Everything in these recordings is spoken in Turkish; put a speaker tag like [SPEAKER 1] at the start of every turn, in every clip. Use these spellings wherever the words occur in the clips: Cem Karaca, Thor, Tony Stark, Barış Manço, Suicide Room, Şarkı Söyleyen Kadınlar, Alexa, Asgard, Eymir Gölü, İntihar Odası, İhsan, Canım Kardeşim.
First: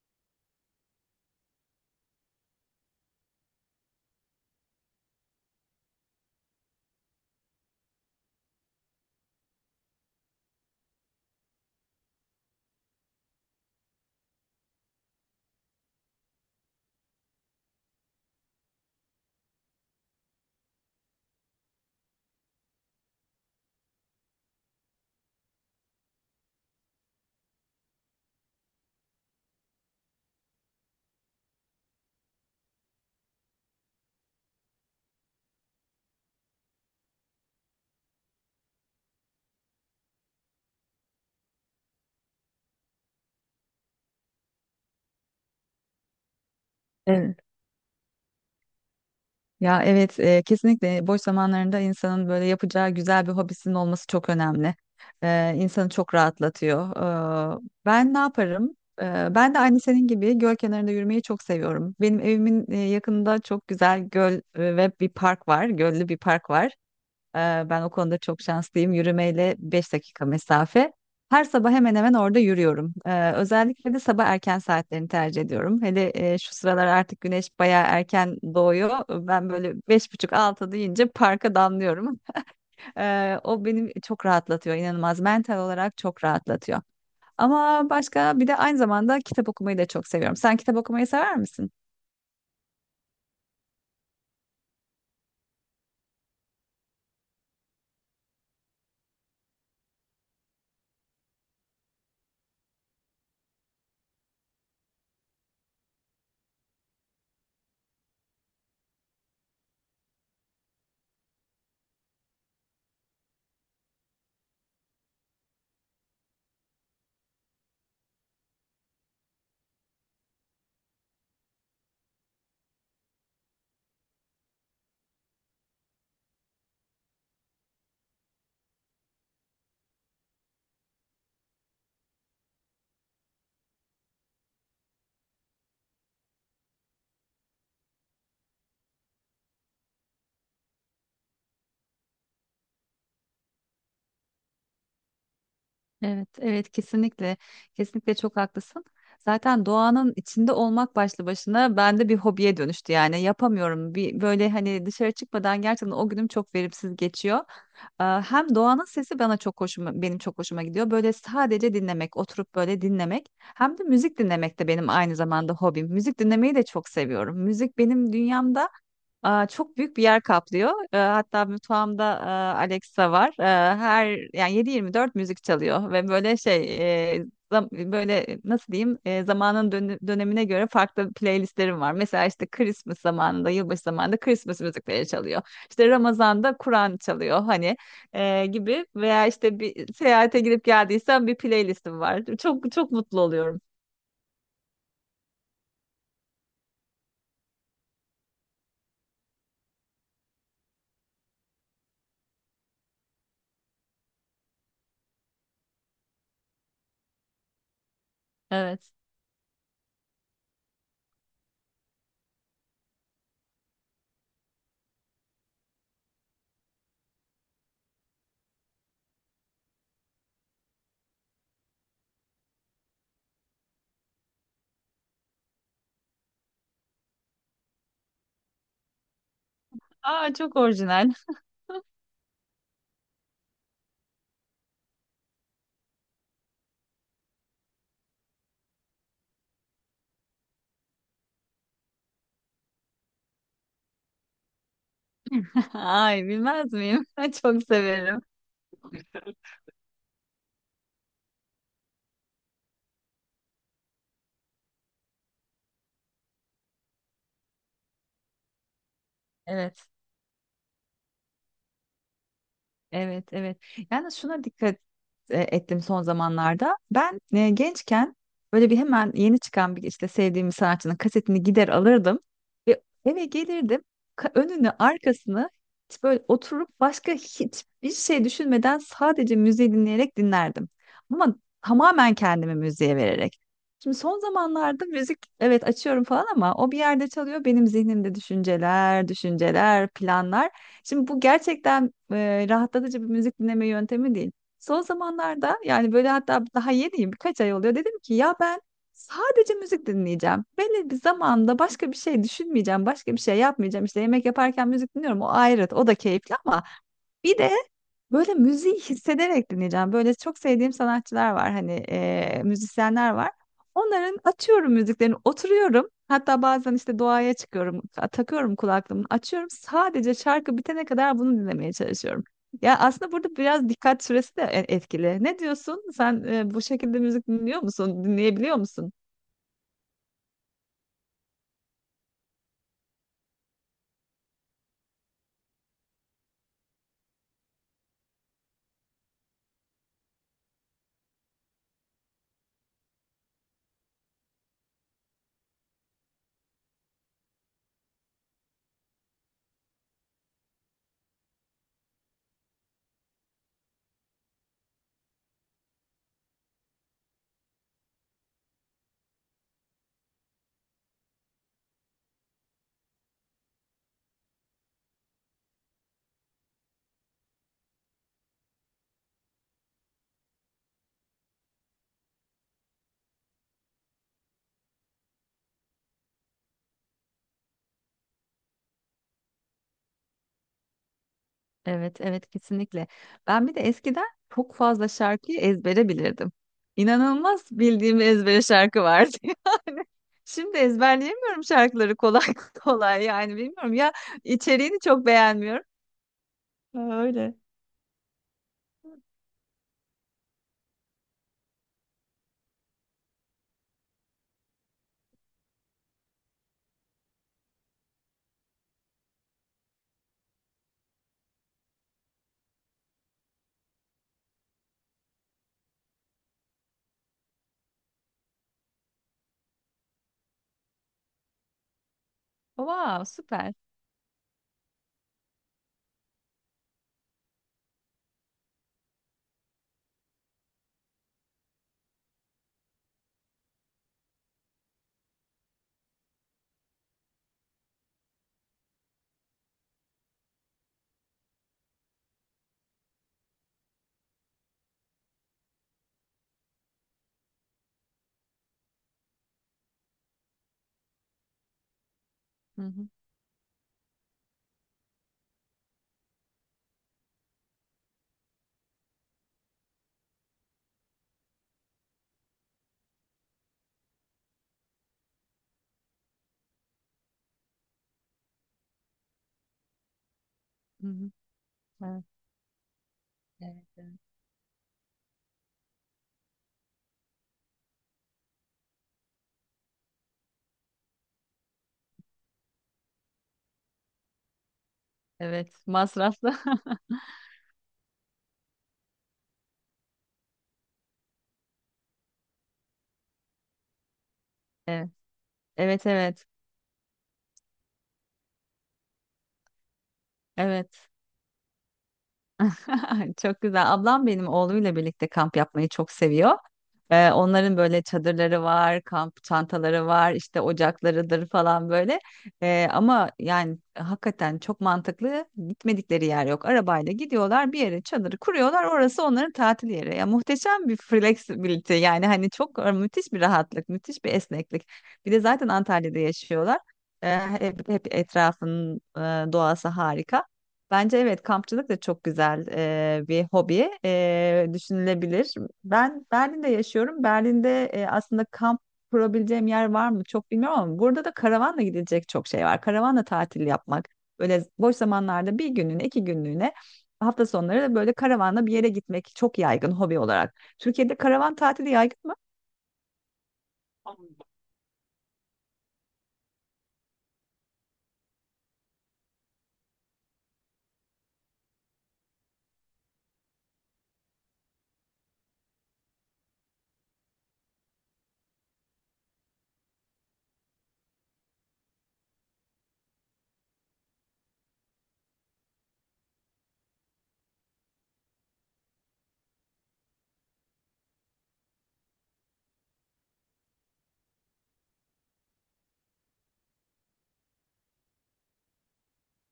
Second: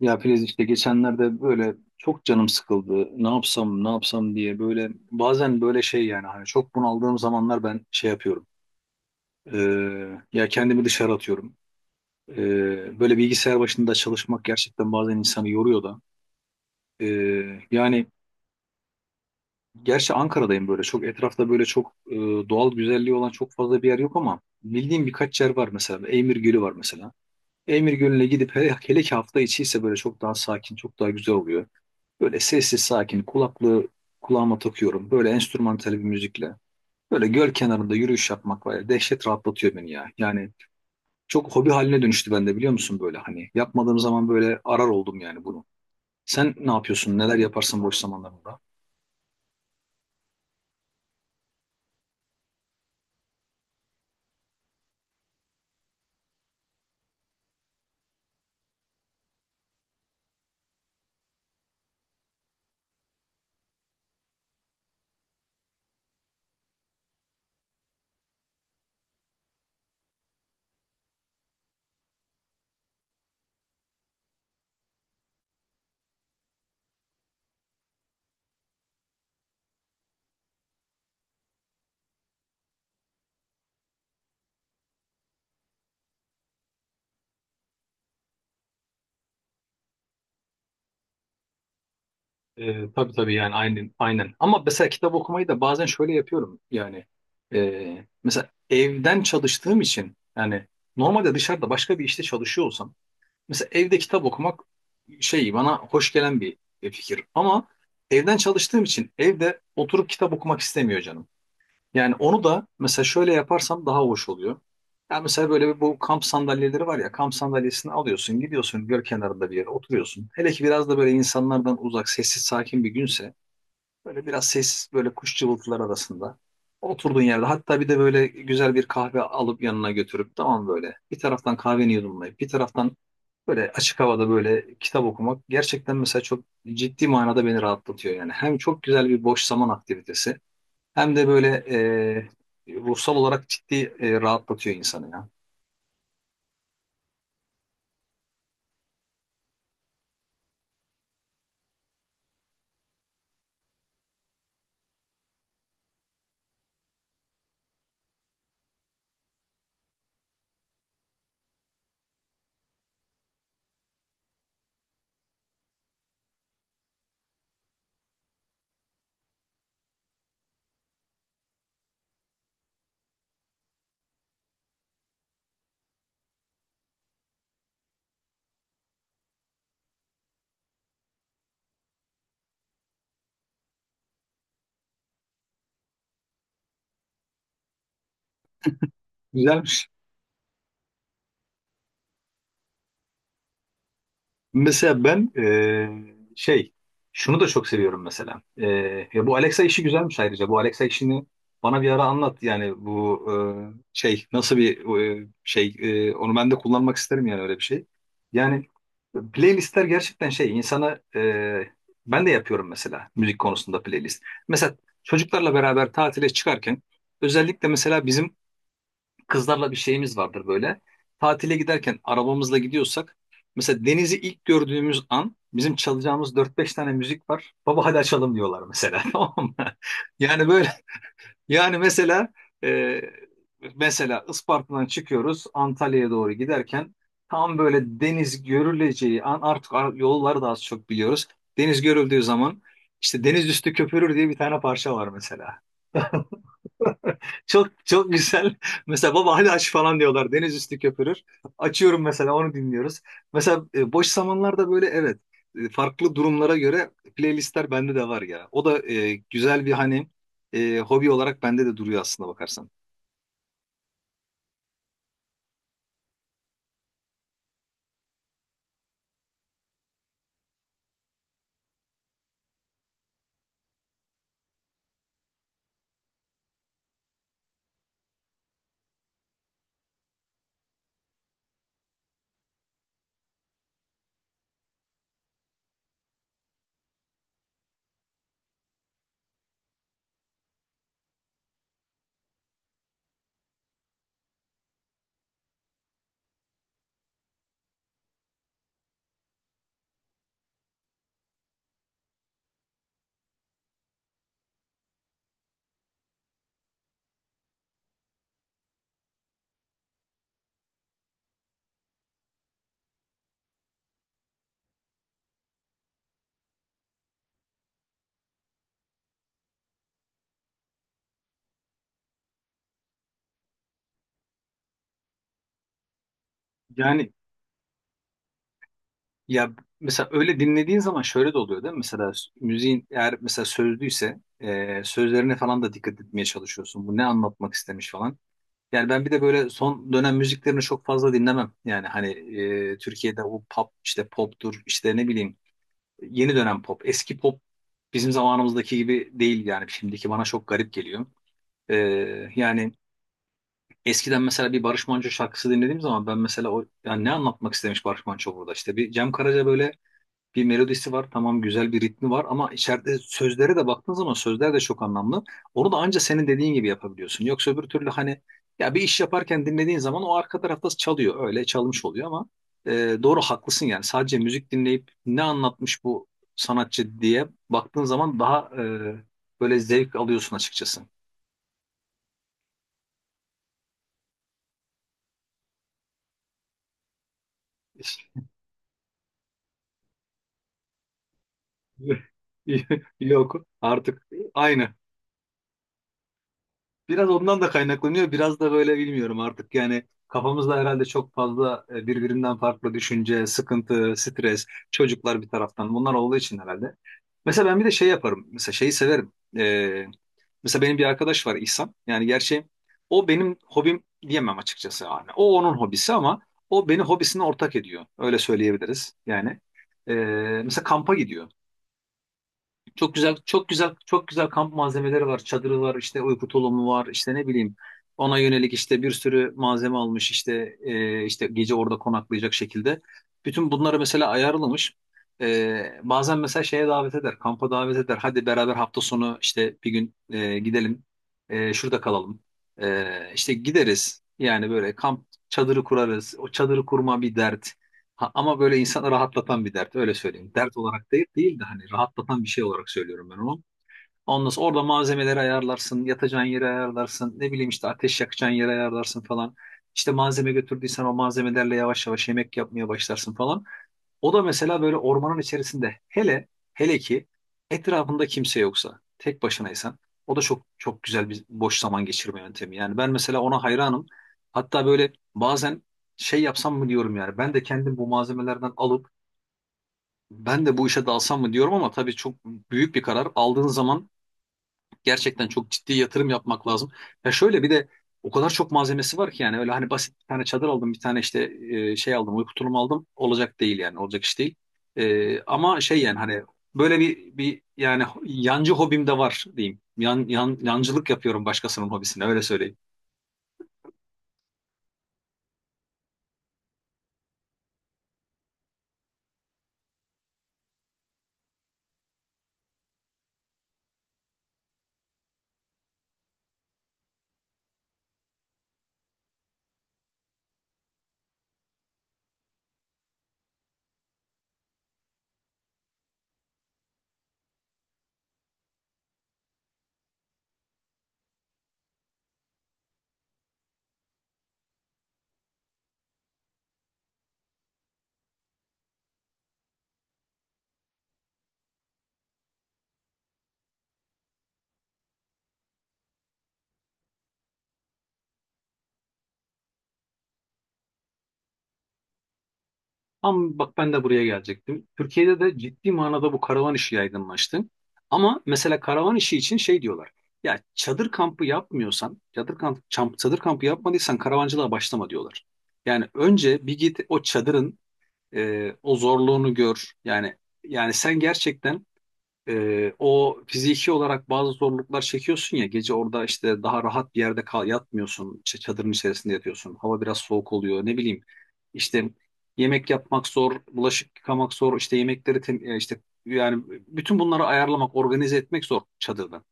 [SPEAKER 1] Ya Filiz işte geçenlerde böyle çok canım sıkıldı. Ne yapsam ne yapsam diye böyle bazen böyle şey yani hani çok bunaldığım zamanlar ben şey yapıyorum. Ee, ya kendimi dışarı atıyorum. Böyle bilgisayar başında çalışmak gerçekten bazen insanı yoruyor da. Yani gerçi Ankara'dayım böyle çok etrafta böyle çok doğal güzelliği olan çok fazla bir yer yok ama bildiğim birkaç yer var mesela. Eymir Gölü var mesela. Eymir Gölü'ne gidip hele, hele ki hafta içi ise böyle çok daha sakin, çok daha güzel oluyor. Böyle sessiz sakin kulaklığı kulağıma takıyorum. Böyle enstrümantal bir müzikle. Böyle göl kenarında yürüyüş yapmak var ya dehşet rahatlatıyor beni ya. Yani çok hobi haline dönüştü bende biliyor musun böyle hani. Yapmadığım zaman böyle arar oldum yani bunu. Sen ne yapıyorsun? Neler
[SPEAKER 2] Evet.
[SPEAKER 1] yaparsın boş zamanlarında?
[SPEAKER 2] Ya evet, kesinlikle boş zamanlarında insanın böyle yapacağı güzel bir hobisinin olması çok önemli. İnsanı çok rahatlatıyor. E, Ben ne yaparım? E, Ben de aynı senin gibi göl kenarında yürümeyi çok seviyorum. Benim evimin yakınında çok güzel göl ve bir park var, göllü bir park var. Ee, Ben o konuda çok şanslıyım. Yürümeyle 5 dakika mesafe. Her sabah hemen hemen orada yürüyorum. Özellikle de sabah erken saatlerini tercih ediyorum. Hele şu sıralar artık güneş bayağı erken doğuyor. Ben böyle beş buçuk altı deyince parka damlıyorum. O beni çok rahatlatıyor, inanılmaz. Mental olarak çok rahatlatıyor. Ama başka bir de aynı zamanda kitap okumayı da çok seviyorum. Sen kitap okumayı sever misin?
[SPEAKER 1] Tabii tabii yani aynen aynen. Ama mesela kitap okumayı da bazen şöyle yapıyorum yani. Mesela evden çalıştığım için yani normalde dışarıda başka bir işte çalışıyor olsam mesela evde kitap okumak şey bana hoş gelen bir fikir ama evden çalıştığım için evde oturup kitap okumak istemiyor canım. Yani onu da mesela şöyle yaparsam daha hoş oluyor. Yani mesela böyle bir bu kamp sandalyeleri var ya, kamp sandalyesini alıyorsun, gidiyorsun göl kenarında bir yere oturuyorsun. Hele ki biraz da böyle insanlardan uzak sessiz sakin bir günse böyle biraz sessiz böyle kuş cıvıltılar arasında. Oturduğun yerde hatta bir de böyle güzel bir kahve alıp yanına götürüp tamam, böyle bir taraftan kahveni yudumlayıp bir taraftan böyle açık havada böyle kitap okumak gerçekten mesela çok ciddi manada beni rahatlatıyor yani. Hem çok güzel bir boş zaman aktivitesi hem de böyle ruhsal olarak ciddi rahatlatıyor insanı ya.
[SPEAKER 2] Evet, evet, kesinlikle. Kesinlikle çok haklısın. Zaten doğanın içinde olmak başlı başına bende bir hobiye dönüştü, yani yapamıyorum. Bir böyle hani dışarı çıkmadan gerçekten o günüm çok verimsiz geçiyor. Hem doğanın sesi bana çok benim çok hoşuma gidiyor. Böyle sadece dinlemek, oturup böyle dinlemek. Hem de müzik dinlemek de benim aynı zamanda hobim. Müzik dinlemeyi de çok seviyorum. Müzik benim dünyamda çok büyük bir yer kaplıyor. Hatta mutfağımda Alexa var. Her yani 7/24 müzik çalıyor ve e, böyle, nasıl diyeyim, dönemine göre farklı playlistlerim var. Mesela işte Christmas zamanında, yılbaşı zamanında Christmas müzikleri çalıyor. İşte Ramazan'da Kur'an çalıyor, gibi veya işte
[SPEAKER 1] Güzelmiş.
[SPEAKER 2] bir seyahate gidip geldiysem bir playlistim var. Çok çok mutlu oluyorum.
[SPEAKER 1] Mesela ben şey şunu da çok seviyorum mesela. Ya bu Alexa işi güzelmiş ayrıca. Bu Alexa işini bana bir ara anlat. Yani bu şey nasıl bir şey onu ben de kullanmak isterim yani, öyle bir şey. Yani
[SPEAKER 2] Evet.
[SPEAKER 1] playlistler gerçekten şey insana ben de yapıyorum mesela müzik konusunda playlist. Mesela çocuklarla beraber tatile çıkarken özellikle mesela bizim kızlarla bir şeyimiz vardır böyle. Tatile giderken arabamızla gidiyorsak mesela denizi ilk gördüğümüz an bizim çalacağımız dört beş tane müzik var. Baba hadi açalım diyorlar mesela tamam mı?
[SPEAKER 2] Aa,
[SPEAKER 1] Yani
[SPEAKER 2] çok
[SPEAKER 1] böyle,
[SPEAKER 2] orijinal.
[SPEAKER 1] yani mesela e, mesela Isparta'dan çıkıyoruz Antalya'ya doğru giderken tam böyle deniz görüleceği an artık yolları da az çok biliyoruz. Deniz görüldüğü zaman işte deniz üstü köpürür diye bir tane parça var mesela.
[SPEAKER 2] Ay, bilmez miyim? Çok
[SPEAKER 1] Çok çok
[SPEAKER 2] severim.
[SPEAKER 1] güzel. Mesela baba hadi aç falan diyorlar. Deniz üstü köpürür. Açıyorum mesela, onu dinliyoruz. Mesela boş zamanlarda böyle, evet, farklı durumlara göre playlistler bende de var ya. O da güzel bir
[SPEAKER 2] Evet.
[SPEAKER 1] hani hobi olarak bende de duruyor aslında bakarsan.
[SPEAKER 2] Evet, evet. Yani şuna dikkat ettim son zamanlarda. Ben gençken böyle bir hemen yeni çıkan bir işte sevdiğim bir sanatçının kasetini gider alırdım ve eve gelirdim. Önünü, arkasını hiç böyle oturup başka hiçbir şey düşünmeden sadece müziği dinleyerek dinlerdim. Ama tamamen kendimi müziğe vererek. Şimdi son zamanlarda müzik evet açıyorum falan ama o bir yerde çalıyor, benim zihnimde düşünceler, planlar. Şimdi bu gerçekten rahatlatıcı bir müzik dinleme yöntemi değil. Son zamanlarda yani böyle, hatta daha yeniyim, birkaç ay oluyor. Dedim ki ya ben sadece müzik dinleyeceğim. Belli bir zamanda başka bir şey düşünmeyeceğim. Başka bir şey yapmayacağım. İşte yemek yaparken müzik dinliyorum. O ayrı. O da keyifli, ama bir de böyle müziği hissederek dinleyeceğim. Böyle çok sevdiğim sanatçılar var hani müzisyenler var. Onların açıyorum müziklerini, oturuyorum. Hatta bazen işte doğaya çıkıyorum. Takıyorum kulaklığımı, açıyorum. Sadece şarkı bitene kadar bunu dinlemeye çalışıyorum. Ya aslında burada biraz dikkat süresi de etkili. Ne diyorsun? Sen bu şekilde
[SPEAKER 1] Yani
[SPEAKER 2] müzik dinliyor musun? Dinleyebiliyor musun?
[SPEAKER 1] ya, mesela öyle dinlediğin zaman şöyle de oluyor değil mi? Mesela müziğin eğer mesela sözlüyse sözlerine falan da dikkat etmeye çalışıyorsun. Bu ne anlatmak istemiş falan. Yani ben bir de böyle son dönem müziklerini çok fazla dinlemem. Yani hani, Türkiye'de o pop, işte poptur, işte ne bileyim, yeni dönem pop. Eski pop bizim zamanımızdaki gibi değil, yani şimdiki bana çok garip geliyor. E, yani eskiden mesela bir Barış Manço şarkısı dinlediğim zaman ben mesela o, yani ne anlatmak istemiş Barış Manço burada, işte bir Cem Karaca, böyle bir melodisi var, tamam, güzel bir ritmi var ama içeride sözlere de baktığın zaman sözler de çok anlamlı. Onu da anca senin dediğin gibi yapabiliyorsun. Yoksa öbür türlü hani, ya bir iş yaparken dinlediğin zaman o arka tarafta çalıyor. Öyle çalmış oluyor ama doğru, haklısın yani. Sadece müzik dinleyip ne anlatmış bu sanatçı diye baktığın zaman daha böyle zevk alıyorsun açıkçası.
[SPEAKER 2] Evet, evet, kesinlikle. Ben bir de eskiden çok fazla şarkıyı ezbere bilirdim. İnanılmaz bildiğim ezbere şarkı vardı yani. Şimdi ezberleyemiyorum şarkıları kolay kolay, yani
[SPEAKER 1] Yok
[SPEAKER 2] bilmiyorum ya,
[SPEAKER 1] artık, aynı.
[SPEAKER 2] içeriğini çok beğenmiyorum. Ha,
[SPEAKER 1] Biraz
[SPEAKER 2] öyle.
[SPEAKER 1] ondan da kaynaklanıyor. Biraz da böyle bilmiyorum artık, yani kafamızda herhalde çok fazla birbirinden farklı düşünce, sıkıntı, stres, çocuklar, bir taraftan bunlar olduğu için herhalde. Mesela ben bir de şey yaparım. Mesela şeyi severim. Ee, mesela benim bir arkadaş var, İhsan. Yani gerçi o benim hobim diyemem açıkçası. Yani o onun hobisi ama o beni hobisine ortak ediyor. Öyle söyleyebiliriz yani. Ee, mesela kampa gidiyor. Çok
[SPEAKER 2] Wow,
[SPEAKER 1] güzel, çok
[SPEAKER 2] süper.
[SPEAKER 1] güzel, çok güzel kamp malzemeleri var. Çadırı var, işte uyku tulumu var, işte ne bileyim. Ona yönelik işte bir sürü malzeme almış, işte işte gece orada konaklayacak şekilde. Bütün bunları mesela ayarlamış. Bazen mesela şeye davet eder, kampa davet eder. Hadi beraber hafta sonu işte bir gün gidelim, şurada kalalım. E, işte gideriz. Yani böyle kamp çadırı kurarız. O çadırı kurma bir dert. Ha, ama böyle insanı rahatlatan bir dert, öyle söyleyeyim. Dert olarak değil, değil de hani rahatlatan bir şey
[SPEAKER 2] Hı
[SPEAKER 1] olarak
[SPEAKER 2] hı,
[SPEAKER 1] söylüyorum ben onu. Ondan sonra orada malzemeleri ayarlarsın, yatacağın yeri ayarlarsın, ne bileyim işte ateş yakacağın yeri ayarlarsın falan. İşte malzeme götürdüysen o malzemelerle yavaş yavaş yemek yapmaya başlarsın falan. O da mesela böyle ormanın içerisinde, hele hele ki etrafında kimse yoksa, tek başınaysan, o da çok çok
[SPEAKER 2] hı
[SPEAKER 1] güzel
[SPEAKER 2] hı.
[SPEAKER 1] bir boş zaman
[SPEAKER 2] Evet,
[SPEAKER 1] geçirme yöntemi. Yani ben mesela ona
[SPEAKER 2] evet,
[SPEAKER 1] hayranım.
[SPEAKER 2] evet.
[SPEAKER 1] Hatta böyle bazen şey yapsam mı diyorum, yani ben de kendim bu malzemelerden alıp ben de bu işe dalsam mı diyorum, ama tabii çok büyük bir karar. Aldığın zaman gerçekten çok
[SPEAKER 2] Evet,
[SPEAKER 1] ciddi yatırım
[SPEAKER 2] masraflı.
[SPEAKER 1] yapmak lazım. Ya şöyle bir de o kadar çok malzemesi var ki, yani öyle hani basit bir tane çadır aldım, bir tane işte şey aldım, uyku tulumu aldım. Olacak değil yani, olacak iş değil.
[SPEAKER 2] Evet,
[SPEAKER 1] Ama şey,
[SPEAKER 2] evet,
[SPEAKER 1] yani hani
[SPEAKER 2] evet.
[SPEAKER 1] böyle bir yani yancı hobim de var diyeyim. Yan, yan,
[SPEAKER 2] Evet.
[SPEAKER 1] yancılık yapıyorum başkasının hobisine, öyle söyleyeyim.
[SPEAKER 2] Çok güzel. Ablam benim oğluyla birlikte kamp yapmayı çok seviyor. Onların böyle çadırları var, kamp çantaları var, işte ocaklarıdır falan böyle. Ama yani hakikaten çok mantıklı, gitmedikleri yer yok. Arabayla gidiyorlar bir yere, çadırı kuruyorlar. Orası onların tatil yeri. Ya muhteşem bir flexibility, yani hani çok müthiş bir rahatlık, müthiş bir esneklik. Bir de zaten Antalya'da yaşıyorlar. Hep, hep etrafın doğası harika. Bence evet, kampçılık da çok güzel bir hobi düşünülebilir. Ben Berlin'de yaşıyorum. Berlin'de aslında kamp kurabileceğim yer var mı çok bilmiyorum, ama burada da karavanla gidilecek çok şey var. Karavanla tatil yapmak böyle boş zamanlarda bir günlüğüne, iki günlüğüne, hafta sonları da böyle karavanla bir yere gitmek çok yaygın hobi olarak. Türkiye'de karavan tatili yaygın mı?
[SPEAKER 1] Ama bak, ben de buraya gelecektim. Türkiye'de de ciddi manada bu karavan işi yaygınlaştı. Ama mesela karavan işi için şey diyorlar. Ya çadır kampı yapmıyorsan, çadır kampı yapmadıysan karavancılığa başlama diyorlar. Yani önce bir git, o çadırın o zorluğunu gör. Yani sen gerçekten o fiziki olarak bazı zorluklar çekiyorsun ya, gece orada işte daha rahat bir yerde kal yatmıyorsun, işte çadırın içerisinde yatıyorsun, hava biraz soğuk oluyor, ne bileyim işte yemek yapmak zor, bulaşık yıkamak zor, işte yemekleri işte yani bütün bunları ayarlamak, organize etmek zor çadırda.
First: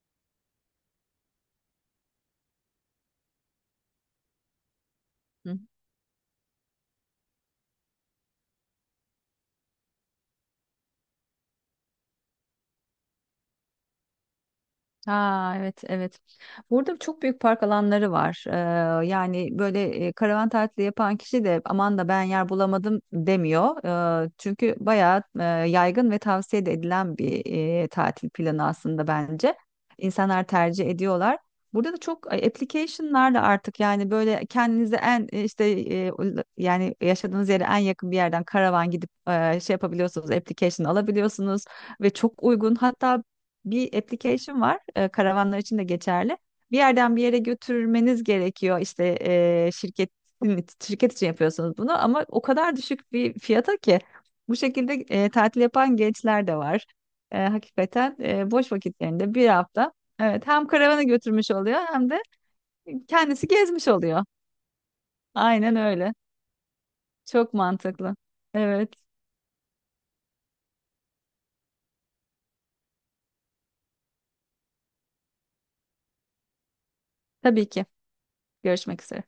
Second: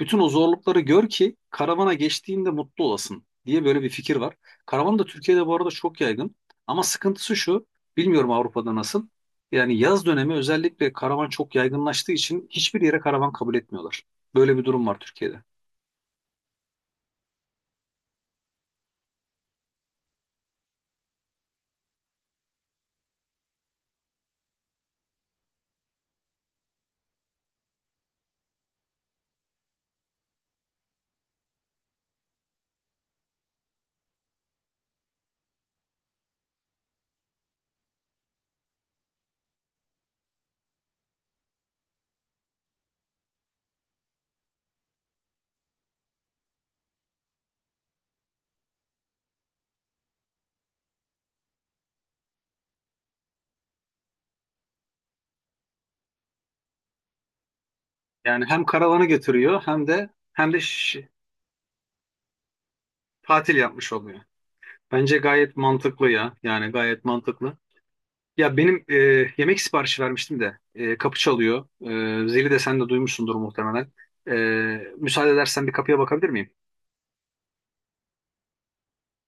[SPEAKER 1] Bütün o zorlukları gör ki karavana geçtiğinde mutlu olasın diye böyle bir fikir var. Karavan da Türkiye'de bu arada çok yaygın ama sıkıntısı şu, bilmiyorum Avrupa'da nasıl, yani yaz dönemi özellikle karavan çok yaygınlaştığı için hiçbir yere karavan kabul etmiyorlar. Böyle bir durum var Türkiye'de.
[SPEAKER 2] Ha, evet, evet. Burada çok büyük park alanları var. Yani böyle karavan tatili yapan kişi de aman da ben yer bulamadım demiyor. Çünkü bayağı yaygın ve tavsiye de edilen bir tatil planı aslında bence. İnsanlar tercih ediyorlar. Burada da çok application'larla artık, yani böyle kendinize en yani yaşadığınız yere en yakın bir yerden karavan gidip şey yapabiliyorsunuz, application alabiliyorsunuz ve çok uygun. Hatta bir application var. Karavanlar için de geçerli. Bir yerden bir yere götürmeniz gerekiyor. İşte, şirket için yapıyorsunuz bunu, ama o kadar düşük bir fiyata ki bu şekilde tatil yapan gençler de var. Hakikaten
[SPEAKER 1] Yani hem
[SPEAKER 2] boş
[SPEAKER 1] karavanı
[SPEAKER 2] vakitlerinde bir
[SPEAKER 1] getiriyor, hem
[SPEAKER 2] hafta
[SPEAKER 1] de
[SPEAKER 2] evet
[SPEAKER 1] hem de
[SPEAKER 2] hem karavana
[SPEAKER 1] şi-
[SPEAKER 2] götürmüş oluyor hem de kendisi
[SPEAKER 1] tatil
[SPEAKER 2] gezmiş
[SPEAKER 1] yapmış oluyor.
[SPEAKER 2] oluyor.
[SPEAKER 1] Bence gayet
[SPEAKER 2] Aynen
[SPEAKER 1] mantıklı
[SPEAKER 2] öyle.
[SPEAKER 1] ya. Yani gayet
[SPEAKER 2] Çok
[SPEAKER 1] mantıklı.
[SPEAKER 2] mantıklı.
[SPEAKER 1] Ya benim
[SPEAKER 2] Evet,
[SPEAKER 1] yemek siparişi vermiştim de, kapı çalıyor. Zili de sen de duymuşsundur muhtemelen. E, müsaade edersen bir kapıya bakabilir miyim?
[SPEAKER 2] tabii ki. Görüşmek üzere.